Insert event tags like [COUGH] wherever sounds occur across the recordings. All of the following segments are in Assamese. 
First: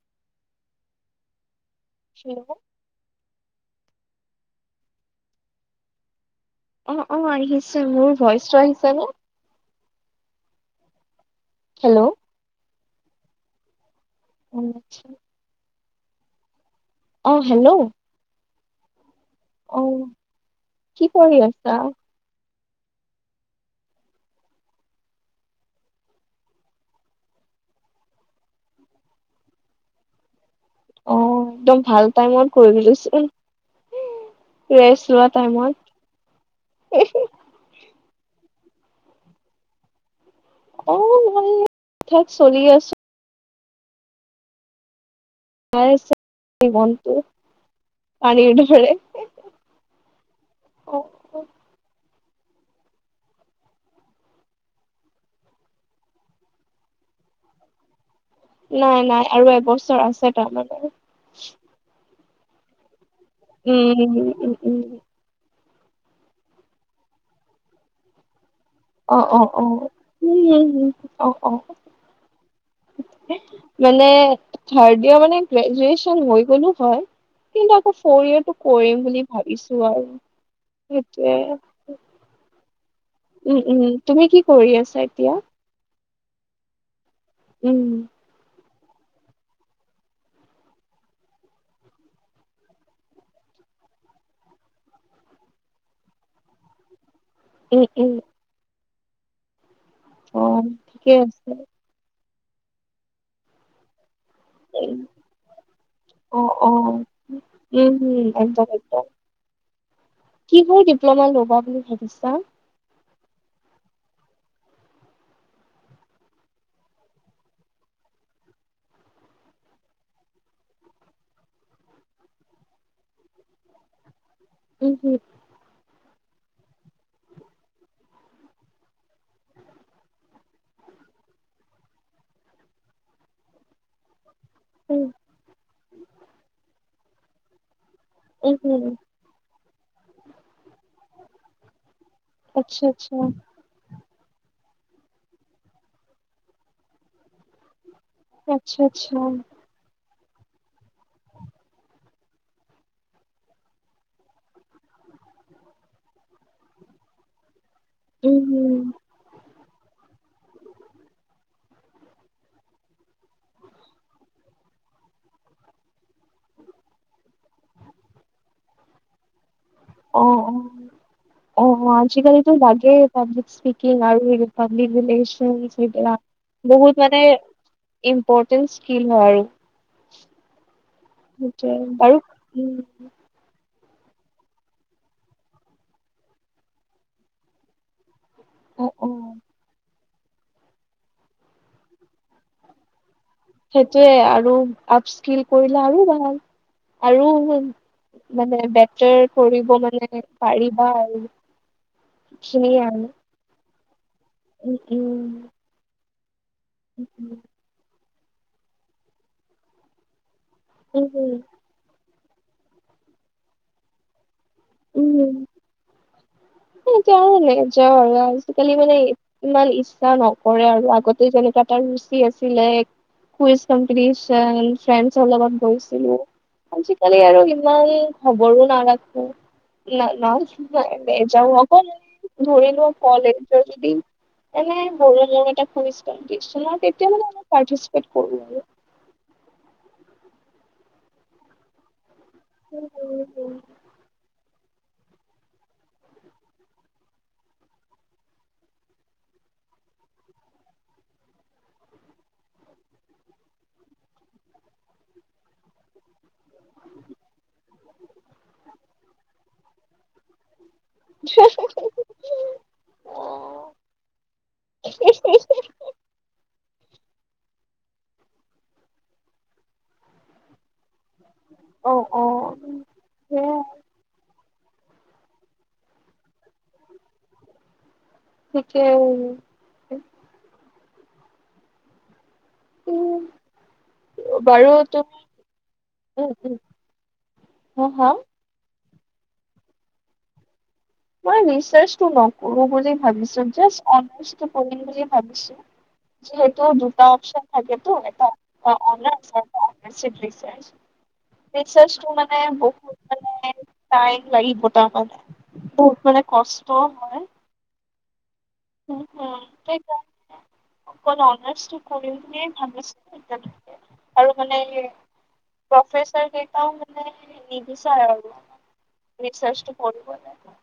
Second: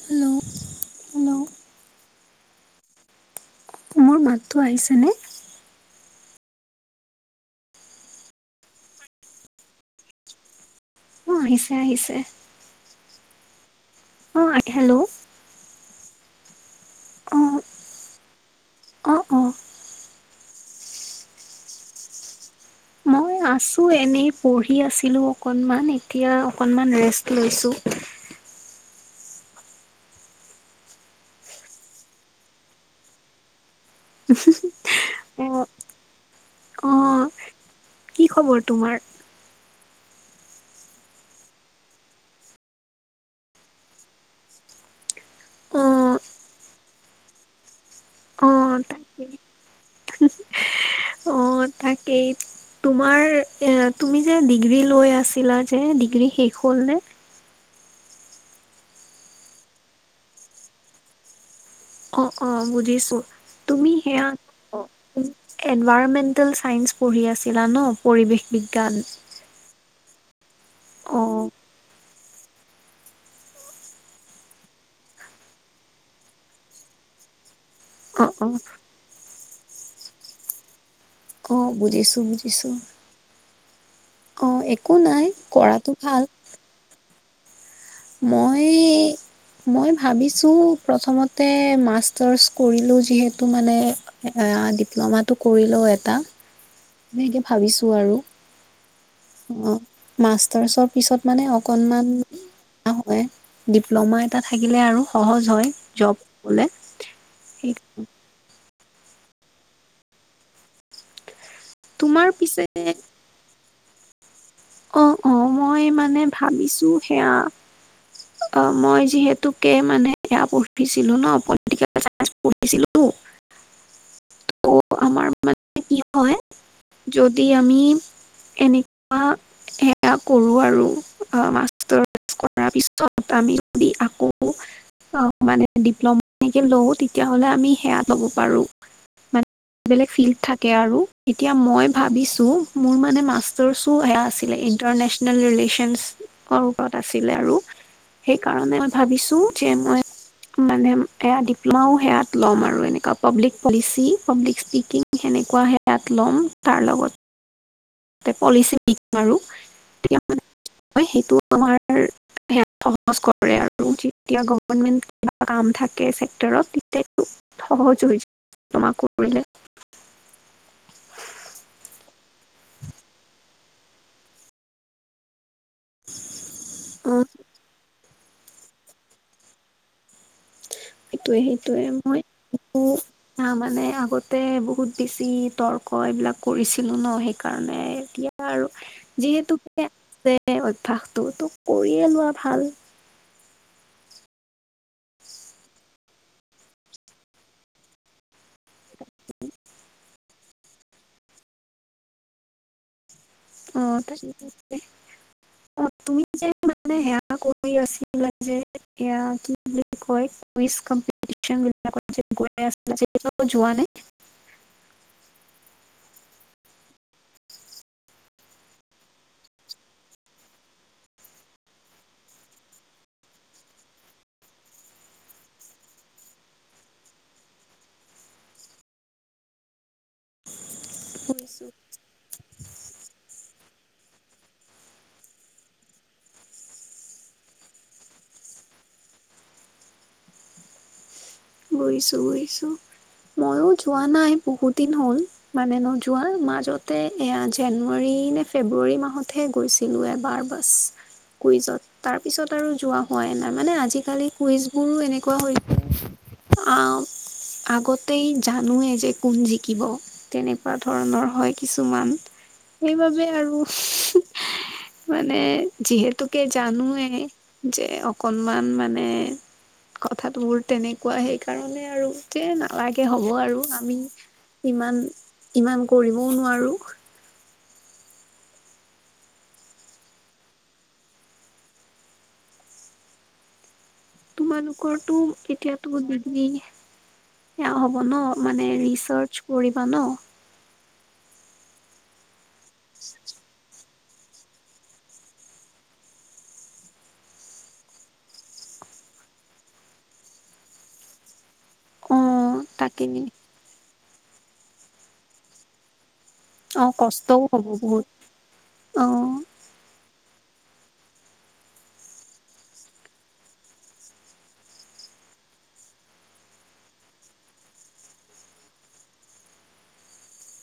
হেল্ল হেল্ল হেল্ল' তোমাৰ মাতটো আহিছেনে অ অ আহি আছে মোৰ ভইচ টো আহিছে নে উম আহিছে হেল্ল' আহিছে উ অ হেল্ল' অ হেল্ল অ অ অ কি পঢ়ি আছা অ আছো এনেই পঢ়ি আছিলো অকণমান এতিয়া অকণমান ৰেষ্ট লৈছো অ একদম ভাল টাইমত কৰিলি চোন ৰেষ্ট লোৱা অ' টাইমত অ' কি খবৰ তোমাৰ অ ভালে থেত চলি আছো গৈ আছে অ' জীৱনটো পানী অ' দৰে তাকেই অ অ তাকেইত তোমাৰ এ তুমি যে ডিগ্ৰী লৈ আছিলা যে ডিগ্ৰী শেষ হ'ল নে নাই নাই আৰু এবছৰ আছে তাৰ মানে অ অ বুজিছো তুমি উম সেয়া উম উম অ উম এনভাৰমেন্টেল চাইন্স পঢ়ি আছিলা ন পৰিৱেশ বিজ্ঞান অ অ অ উম উম উম অ অ মানে থাৰ্ড ডেই মানে গ্ৰেজুৱেচন হৈ গলো হয় কিন্তু আকৌ অ', ফৰ অ', ইয়েৰটো কৰিম বুলি ভাবিছো আৰু সেইটোৱে অ', বুজিছো বুজিছো উম উম তুমি কি অ', কৰি একো আছা নাই এতিয়া কৰাটো ভাল উম মই মই ভাবিছো প্ৰথমতে মাষ্টাৰ্চ কৰিলো যিহেতু মানে এ ডিপ্ল'মাটো কৰি লও এটা এনেকে উম ভাবিছো উম আৰু অ অ মাষ্টাৰ্চৰ ঠিকে পিছত মানে আছে অকনমান ডিপ্ল'মা এটা থাকিলে উম, আৰু সহজ হয় জব অ অ লে উম হম একদম একদম কিহৰ ডিপ্ল'মা লবা বুলি ভাবিছা তোমাৰ পিছে অ অ মই মানে ভাবিছোঁ সেয়া অ মই যিহেতুকে মানে এয়া পঢ়িছিলো ন পলিটিক পলিটিকেল চাইন্স পঢ়িছিলোঁ। [INAUDIBLE] উম ত' হম আমাৰ মানে কি হয় যদি আমি এনেকুৱা সেয়া কৰো আৰু মাষ্টাৰছ কৰাৰ পিছ চত আমি যদি আকৌ উম অ মানে ডিপ্ল'মা এনেকে লওঁ তেতিয়াহ'লে আমি সেয়া ল'ব উম পাৰো হম মানে বেলেগ ফিল থাকে আৰু এতিয়া মই ভাবিছো আচ্ছা মোৰ আচ্ছা মানে মাচ জৰসু সেয়া আছিলে ইণ্টাৰনেচনেল ৰিলেচনত ওপৰত আছিলে আৰু সেই আচ্ছা কাৰণে মই আচ্ছা ভাবিছো যে মই মানে এয়া ডিপ্ল'মাও সেয়াত ল'ম আৰু এনেকুৱা পাব্লিক পলিচি পাব্লিক স্পীকিং সেনেকুৱা সেয়াত ল'ম তাৰ লগত উম পলিচিও হম শিকিম আৰু তেতিয়া মানে সেইটো আমাৰ সেয়া সহজ কৰে আৰু যেতিয়া গভমেণ্ট কিবা কাম থাকে চেক্টৰত তেতিয়াতো সহজ হৈ যাব ডিপ্লমা কৰিলে। অ অ অ আজিকালিতো লাগেই পাব্লিক স্পিকিং আৰু পাব্লিক ৰিলেচন সেইদিনা বহুত অ মানে ইম্পৰ্টেন্ট স্কিল হয় আৰু সেইটোৱে সেইটো আৰু বাৰু আহ মানে আগতে বহুত বেছি তৰ্ক এইবিলাক কৰিছিলো ন সেইকাৰণে এতিয়া আৰু অ', অ', যিহেতুে আছে অভ্যাসটো তো কৰিয়ে লোৱাই ভাল। সেইটোৱে আৰু আপ স্কিল কৰিলে আৰু ভাল আৰু মানে বেটাৰ কৰিব মানে পাৰিবা আৰু খিনি আৰু অ তাকে উম, তাকে উম, অ তুমি যে মানে সেয়া কৈ আছিল যে এয়া কি বুলি কয় কুইজ উম, উম, কম্পিটিচন আগত যে গৈ আছিলা এতিয়াও যোৱা নে উম সেই আৰু নেযাওঁ আৰু আজকালি মানে ইমান ইচ্ছা নকৰে আৰু আগতে যেনেকা এটা ৰুচি আছিলে কুইজ কম্পিটিচন ফ্ৰেণ্ডছৰ লগত গৈছিলো আজিকালি আৰু ইমান খবৰো নাৰাখো না নাজ নোহোৱা নেযাওঁ, অকলে ধৰি লোৱা কলেজৰ যদি এনে বৰ এটা কুইজ প্ৰান্তিক চনত এতিয়া মানে অলপ প্ৰাতিচেপেত কৰো আৰু বুইছো বুইছো ময়ো যোৱা নাই বহুত দিন হ'ল মানে নোযোৱা মাজতে এয়া জানুৱাৰী নে ফেব্ৰুৱাৰী মাহতহে গৈছিল লো এবাৰ বাছ কুইজত তাৰ পিছত আৰু যোৱা হোৱাই নাই মানে আজিকালি কুইজ বোৰো এনেকুৱা হৈ আও আগতেই জানোৱেই যে কোন জিকিব তেনেকুৱা ধৰণৰ হয় কিছুমান সেইবাবে আৰু মানে যিহেতুকে জানয়ে যে অকনমান মানে কথাটো বোৰ তেনেকুৱা সেইকাৰণে অ আৰু অ যে নালাগে হ'ব সেয়া আৰু আমি ইমান ইমান কৰিবও নোৱাৰো থিকে উম তোমালোকৰটো এতিয়াতো বহুত বৃদ্ধি, উম সেয়া হা হব হা ন মানে ৰিচাৰ্ছ কৰিবা ন মই ৰিচাৰ্চটো নকৰো বুলি ভাবিছোঁ জাষ্ট অনাৰ্চটো পঢ়িম বুলি ভাবিছোঁ। যিহেতু দুটা অপচন থাকেতো এটা অন [UNINTELLIGIBLE] ৰিচাৰ্চটো অ মানে তাকে বহুত মানে টাইম লাগিব তাৰ মানে। বহুত মানে কচ অ, কষ্টও হ'ব বহুত উম, অ। হুম, অকল অনাৰছ টো কৰিম বুলি ভাবি আছোঁ এতিয়ালৈকে আৰু মানে প্ৰফেচাৰ কেইটাও মানে নিবিচাৰে আৰু ৰিচাৰ্জটো কৰিব নাই পোৱা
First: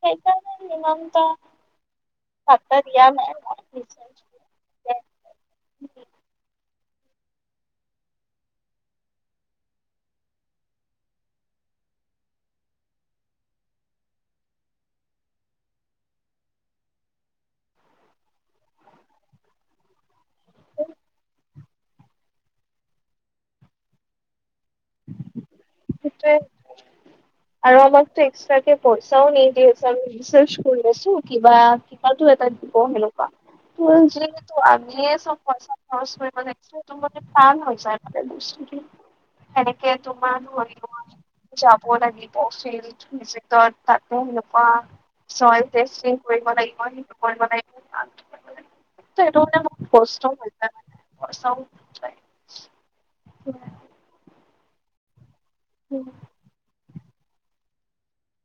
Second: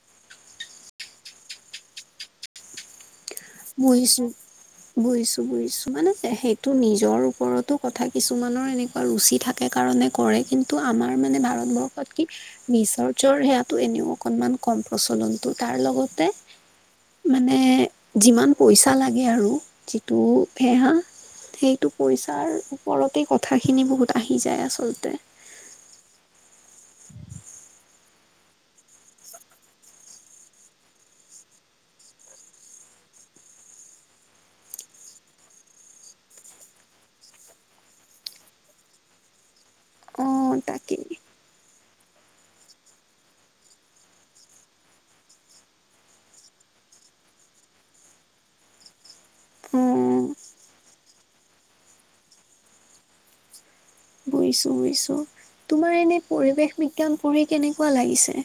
সেইকাৰণে ইমানটা পাত্তা দিয়া নাই মই বুইছো ৰিচাৰ্চটো বুইছো -বুইছো মানে সেইটো নিজৰ ওপৰতো কথা কিছুমানৰ এনে অ, ৰুচি থাকে কাৰণে কৰে কিন্তু আমাৰ মানে ভাৰতবৰ্ষত কি নিচৰজৰ সেয়াটো এনেও অকনমান কম প্ৰচলনটো তাৰ লগতে মানে যিমান পইচা লাগে আৰু যিটো বেয়া সেইটো পইচাৰ ওপৰতে কথাখিনি বহুত আহি যায় আচলতে। সিটোৱে আৰু আমাকতো এক্সটাকে পইচাও নিদিয়ে যে আমি ৰিচাৰ্চ কৰি আছো কিবা- কিবাটো এটা দিব হেনেকুৱা। তোৰ যিহেতু আমিয়ে চব পইচা খৰচ কৰিব লাগিছে সেইটো মানে টান হৈ যায় মানে বস্তু [UNINTELLIGIBLE] এনেকে অ তোমাৰটো তাকেই [UNINTELLIGIBLE] যাব লাগিব ফিল্ড ভিজিটত তাতো সেনেকুৱা চইল টেষ্টিং কৰিব লাগিব সেইটো কৰিব লাগিব ত'সেটো মানে অ মোক কষ্ট হয় [UNINTELLIGIBLE] [UNINTELLIGIBLE] বুইছো- বুইছো তোমাৰ এনে পৰিৱেশ বিজ্ঞান পঢ়ি কেনেকুৱা লাগিছে?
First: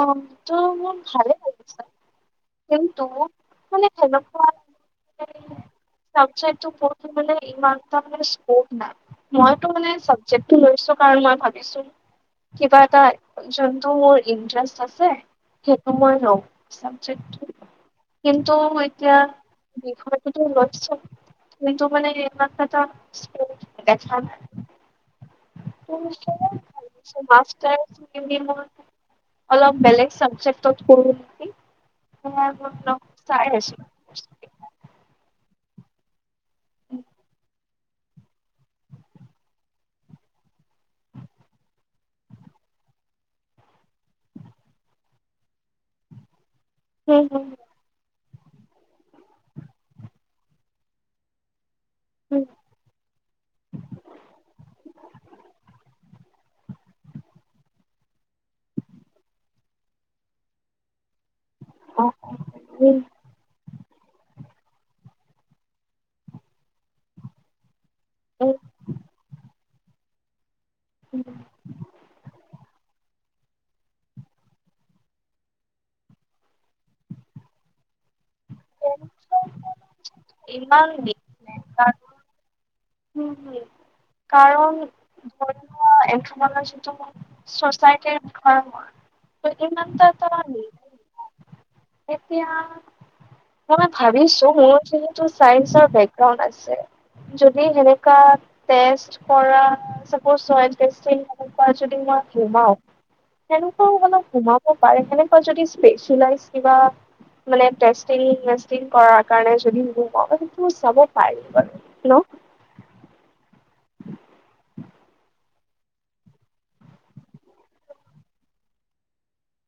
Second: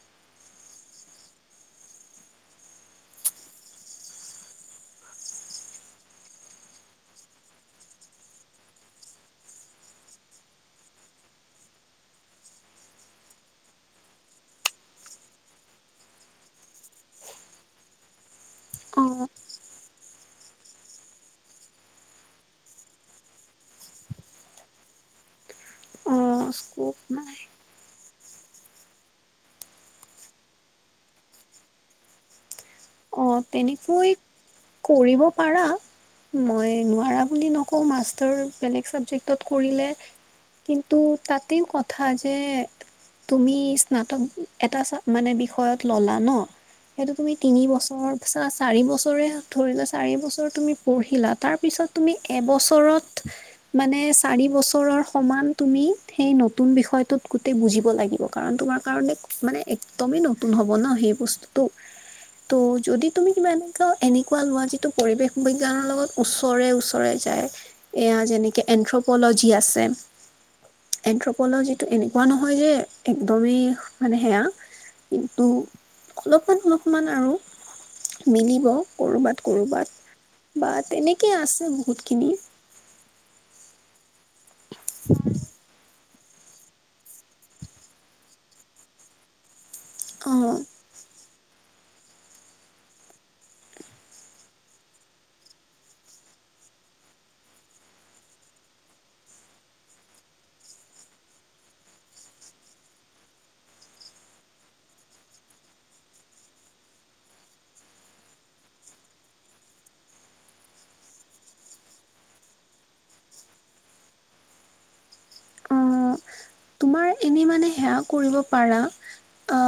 অ, তো মোৰ ভালেই লাগিছে। কিন্তু মানে সেনেকুৱা চাবজেক্টটো পঢ়িবলে ইমান এটা মানে স্কোপ নাই। মইতো মানে চাবজেক্টো লৈছো কাৰণ মই ভাবিছোঁ কিবা এটা যোনটো মোৰ ইনটাৰেষ্ট আছে সেইটো মই লওঁ চাবজেক্ট টো। কিন্তু মই অ এতিয়া বিষয়টোতো লৈছোঁ। কিন্তু মানে এইবিলাক ক্ষেত্ৰত [UNINTELLIGIBLE] দেখা নাই। অ স্কপ [UNINTELLIGIBLE] নাই মাষ্টাৰ চেকেনডেৰি মোৰ। অলপ বেলেগ চাবজেক্টত কৰোঁ নেকি [UNINTELLIGIBLE] অ, আছো। তেনেকৈ কৰিব পাৰা মই নোৱাৰা বুলি ন আকৌ মাষ্টাৰ বেলেগ চাবজেক্টত কৰিলে কিন্তু তাতেও কথা যে তুমি স্নাতক এটা মানে বিষয়ত ল'লা ন' সেইটো হম তুমি হম তিনি বছৰ চা চাৰি বছৰে ধৰি লোৱা চাৰি বছৰ তুমি পঢ়িলা তাৰপিছত তুমি এবছৰত মানে চাৰি বছৰৰ সমান তুমি সেই নতুন বিষয়টোত গোটেই বুজিব লাগিব কাৰণ তোমাৰ কাৰণে মানে একদমেই নতুন হ'ব ন'সেই বস্তু তো ত' ইমান যদি [UNINTELLIGIBLE] এনেকুৱা লোৱা যিটো পৰিৱেশ বিজ্ঞানৰ লগত ওচৰে -ওচৰে যায়। এয়া যেনেকে এনথ্ৰপলজি আছে। এনথ্ৰপলজিত ত'এনেকুৱা নহয় যে একদমেই মানে সেয়া কিন্তু সলপমান - অলপমান আৰু। মিলিব কৰবাত- কৰবাত বা তেনেকেই আছে বহুতখিনি। উম কাৰণ ধৰি লা এক- [UNINTELLIGIBLE] অহ। এতিয়া মই ভাবিছোঁ, মোৰ যিহেতু চাইঞ্চৰ বেকগ্ৰাউড আছে। সে হেনকুৱা টেষ্ট কৰা চাপশ্চ চইণ্ট টেষ্টিং তোৰ পা যদি [UNINTELLIGIBLE] সেনেকুৱাও [UNINTELLIGIBLE] সোমাব পাৰে সেনেকুৱা যদি স্পেচিয়েলাইচ কিবা মানে তেছটিং, মেচটিং কৰাৰ কাৰণে যদি [UNINTELLIGIBLE] সেইটো যাব পাৰিম বাৰু। হেল্ল', অ [INAUDIBLE] তোমাৰ এনে মানে সেয়া কৰিব পাৰা অ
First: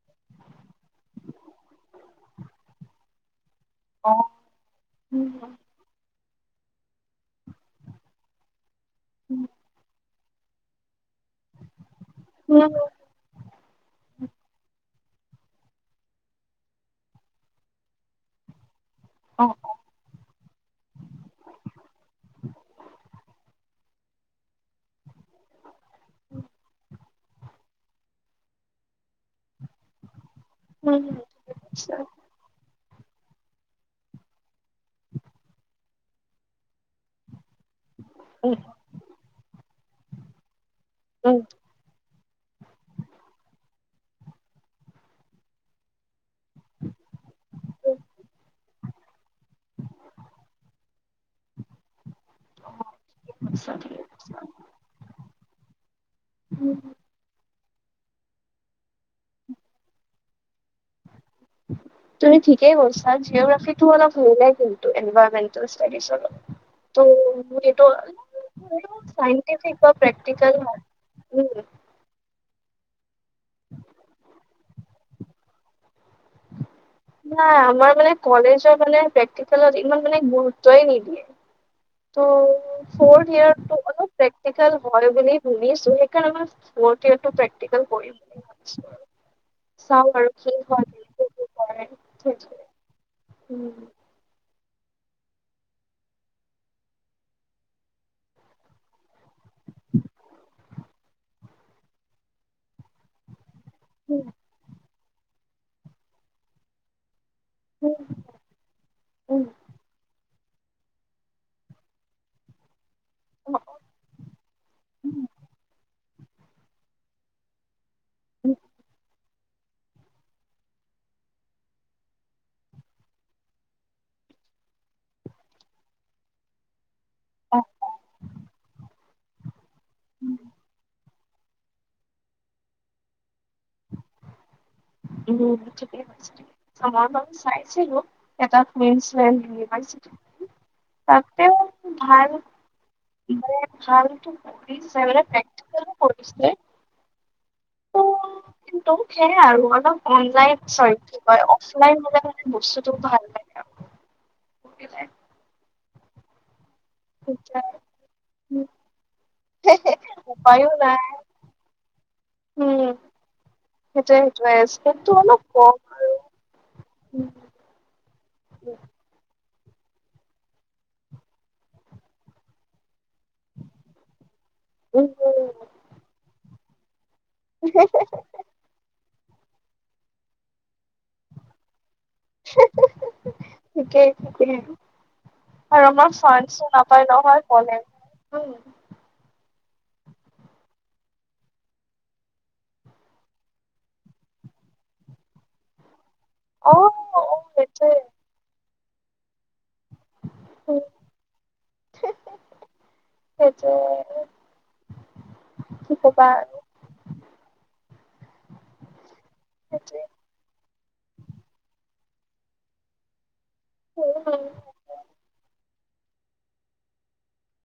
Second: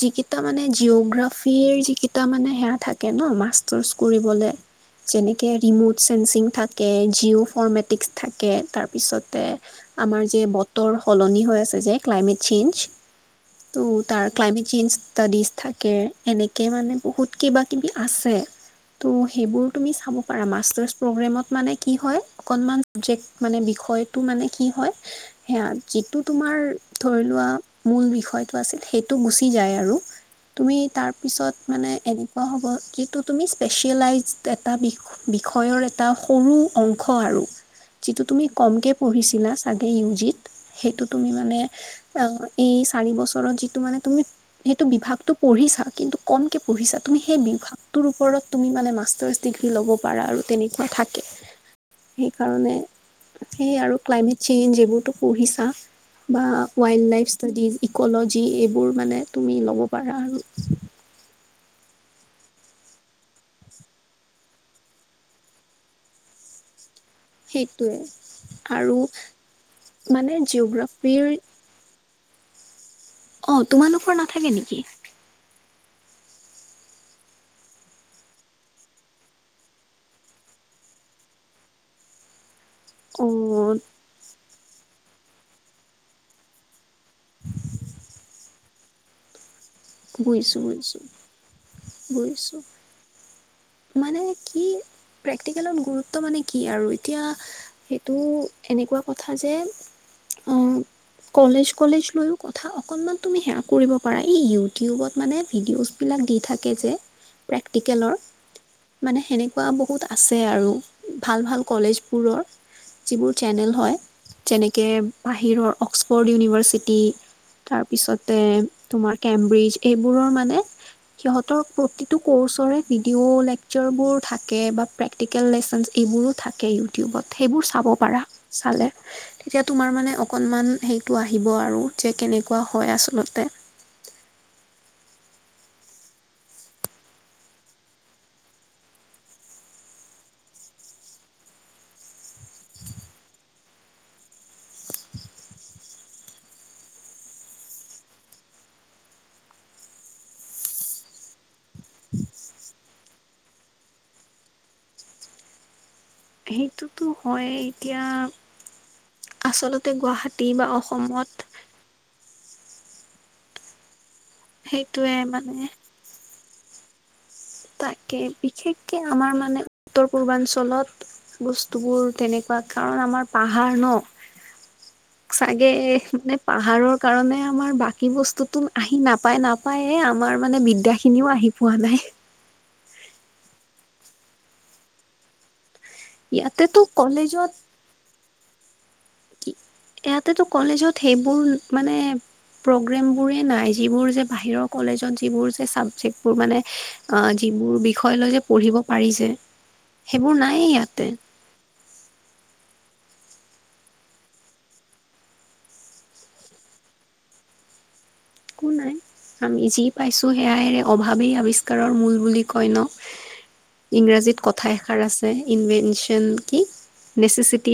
যিকেইটা মানে জিঅগ্ৰাফিৰ যিকেইটা মানে সেয়া থাকে ন মাছ- টৰ্চ উম কৰিবলে, যেনেকৈ ৰিম'ট চেংসিং ঠাক কে জিঅও ফৰৰ্মেটিক্স থাকে, উম তাৰপিছতে আমাৰ যে বতৰ সলনি হৈ আছে যে, ক্লাইমেট চেঞ্জ। তোত' তাৰ ক্লাইমেট চেঞ্জ ষ্টাডিছ থাকে, এনেকে মানে বহুত কিবা কিবি আছে। ত উম সেইবোৰ তুমি চাব পাৰা মাষ্টাৰছ প্ৰগ্ৰেমত মানে কি হয় অকনমান জেক্ মানে বিষয়টো মানে কি হয়, সেয়া যিটো তোমাৰ ধৰি লোৱা মূল বিষয়টো আছিল সেইটো গুচি যায় আৰু। তুমি তাৰপিছত মানে এনেকুৱা হ'ব যিটো তুমি স্পেচিয়েলাইজ এটা বি বিষয়ৰ এটা সৰু অংশ আৰু যিটো তুমি কমকে পঢ়িছিলা চাগে ইউজিত সেইটো তুমি উম মানে [UNINTELLIGIBLE] এই চাৰি বছৰত যিটো মানে তুমি সেইটো বিভাগতটো পঢ়িছা, কিন্তু কমকে পঢ়িছা তুমি সেই বিভাগ তোৰ ওপৰত তুমি মানে মাষ্টাৰ্চ ডিগ্ৰী লব পাৰা আৰু তেনেকুৱা থাকে। সেইকাৰণে সেই আৰু ক্লাইমেট চেঞ্জ এইবোৰ টো পঢ়িছা? বা ৱাইল্ড লাইফছ ষ্টডিজ ইকলজি এইবোৰ মানে তুমি ল'ব পাৰা আৰু। তুমি ঠিকেই কৈছা জিঅগ্ৰাফিটো অলপ মিলে কিন্তু এনভাইৰমেণ্টেল ষ্টডিজৰ লগ- [INAUDIBLE] টো এইটো সেইটোৱে আৰু [UNINTELLIGIBLE] চাইণ্টিফিক বা মানে প্ৰেক্টিকল হয়, জিঅ'গ্ৰাফীৰ উম। অ, তোমালোকৰ নাথাকে নেকি? নাই আমাৰ মানে কলেজৰ মানে প্ৰেক্টিকেলত ইমান মানে গুৰুত্বই নিদিয়ে। ত অ ফউৰ্থ ইয়াৰ্ত টো অলপ প্ৰেক্টিকেল হয় বুলি শুনিছোঁ, সেইকাৰণে মাছ- ফৌৰ্থ ইয়েৰ টো প্ৰেক্টিকেল কৰিম বুলি ভাবিছোঁ আৰু। চাও আৰু কি বুজিছো হয়, বুজিছো নিদিবও টো পাৰে বুজিছোঁ ঠেইটোৱে উম। মানে কি, প্ৰেক্টিকেলত গুৰুত্ব মানে কি আৰু এতিয়া সেইটো এনেকুৱা কথা যে অ কলেজ কলেজ লৈও কথা, অকনমান তুমি সেয়া কৰিব পাৰা। উম, এই ইউটিউবত মানে ভিডিঅ'চ বিলাক দি থাকে যে প্ৰেক্টিকেলৰ, মানে উম, সেনেকুৱা বহুত আ- ছে আৰু ভাল ভাল কলেজবোৰৰ। যিবোৰ অ, চেনেল হয়। যেনেকে উম, বাহিৰৰ অক্সফৰ্ড ইউনিভাৰ্চিটি তাৰপিছতে উম, তোমাৰ কেম্ব্ৰিজ এইবোৰৰ মানে সিহঁতৰ প্ৰতিটো ক'ৰ্চৰে ভিডিঅ' লেকচাৰবোৰ থাকে বা প্ৰেক্টিকেল লেচনছ এইবোৰো থাকে ইউটিউবত অ, সেইবোৰ চাব পাৰা, চালে। তেতিয়া তোমাৰ মানে অকণমান সেইটো আহিব আৰু যে কেনেকুৱা হয় আচলতে। উম ঠিকে। সময় বাবে চাইছিলো, এটা কুইনছলেণ্ড ইউনিভাৰ্চিটি তাতে ভাল ইনডাৰেট ভালটো কৰিছে, পপ্ৰক্টিকেলো কৰিছে। ত কিন্তু সেয়াই আৰু। অলপ অনলাইন চৰি কি হয় অফলাইন হলে মানে বস্তুতো ভাল হয়। সেইটো এটো হয় এতিয়া আচলতে গুৱাহাটী বা উপায়ো নাই অসমত উম, সেইটোৱে সেইটোৱে সেইটোৱে স্কোপটো অলপ মানে কম। আৰু তাকে, বিশেষকে আমাৰ মানে উত্তৰ পূৰ্বাঞ্চলত বস্তুবোৰ তেনেকুৱা কাৰণ আমাৰ পাহাৰ ন? উম উম। চাগে মানে পাহাৰৰ কাৰণে আমাৰ বাকী বস্তুতো আহি নাপায় নাপ পায়ে আমাৰ মানে বিদ্যাখিনিও আহি পোৱা নাই। [UNINTELLIGIBLE] ঠিকে-ঠিকে। আৰু আমাৰ চাঞ্চও ইয়াতেতো নাপায় নহয় কলেজত কলেজত, উম। ইয়াতেটো কলেজত সেইবোৰ মানে প্ৰগ্ৰেমবোৰেই নাই। যিবোৰ যে বাহিৰৰ কলেজত যিবোৰ যে ছাবজেক্ট মানে অ যিবোৰ বিষয় লৈ যে পঢ়িব পাৰিছে সেইবোৰ না ইয়ে ইয়াতে। [UNINTELLIGIBLE] সেইটোৱেটো। কি ক'বা একো নাই। আমি যি সেইটোৱে পাইছো সেয়াইৰে অভাৱেই আৱিষ্কাৰৰ মূল বুলি কয় ন? উম ইংৰাজীত কথা এষাৰ আছে ইনভেনচন কি? নেচেচিটি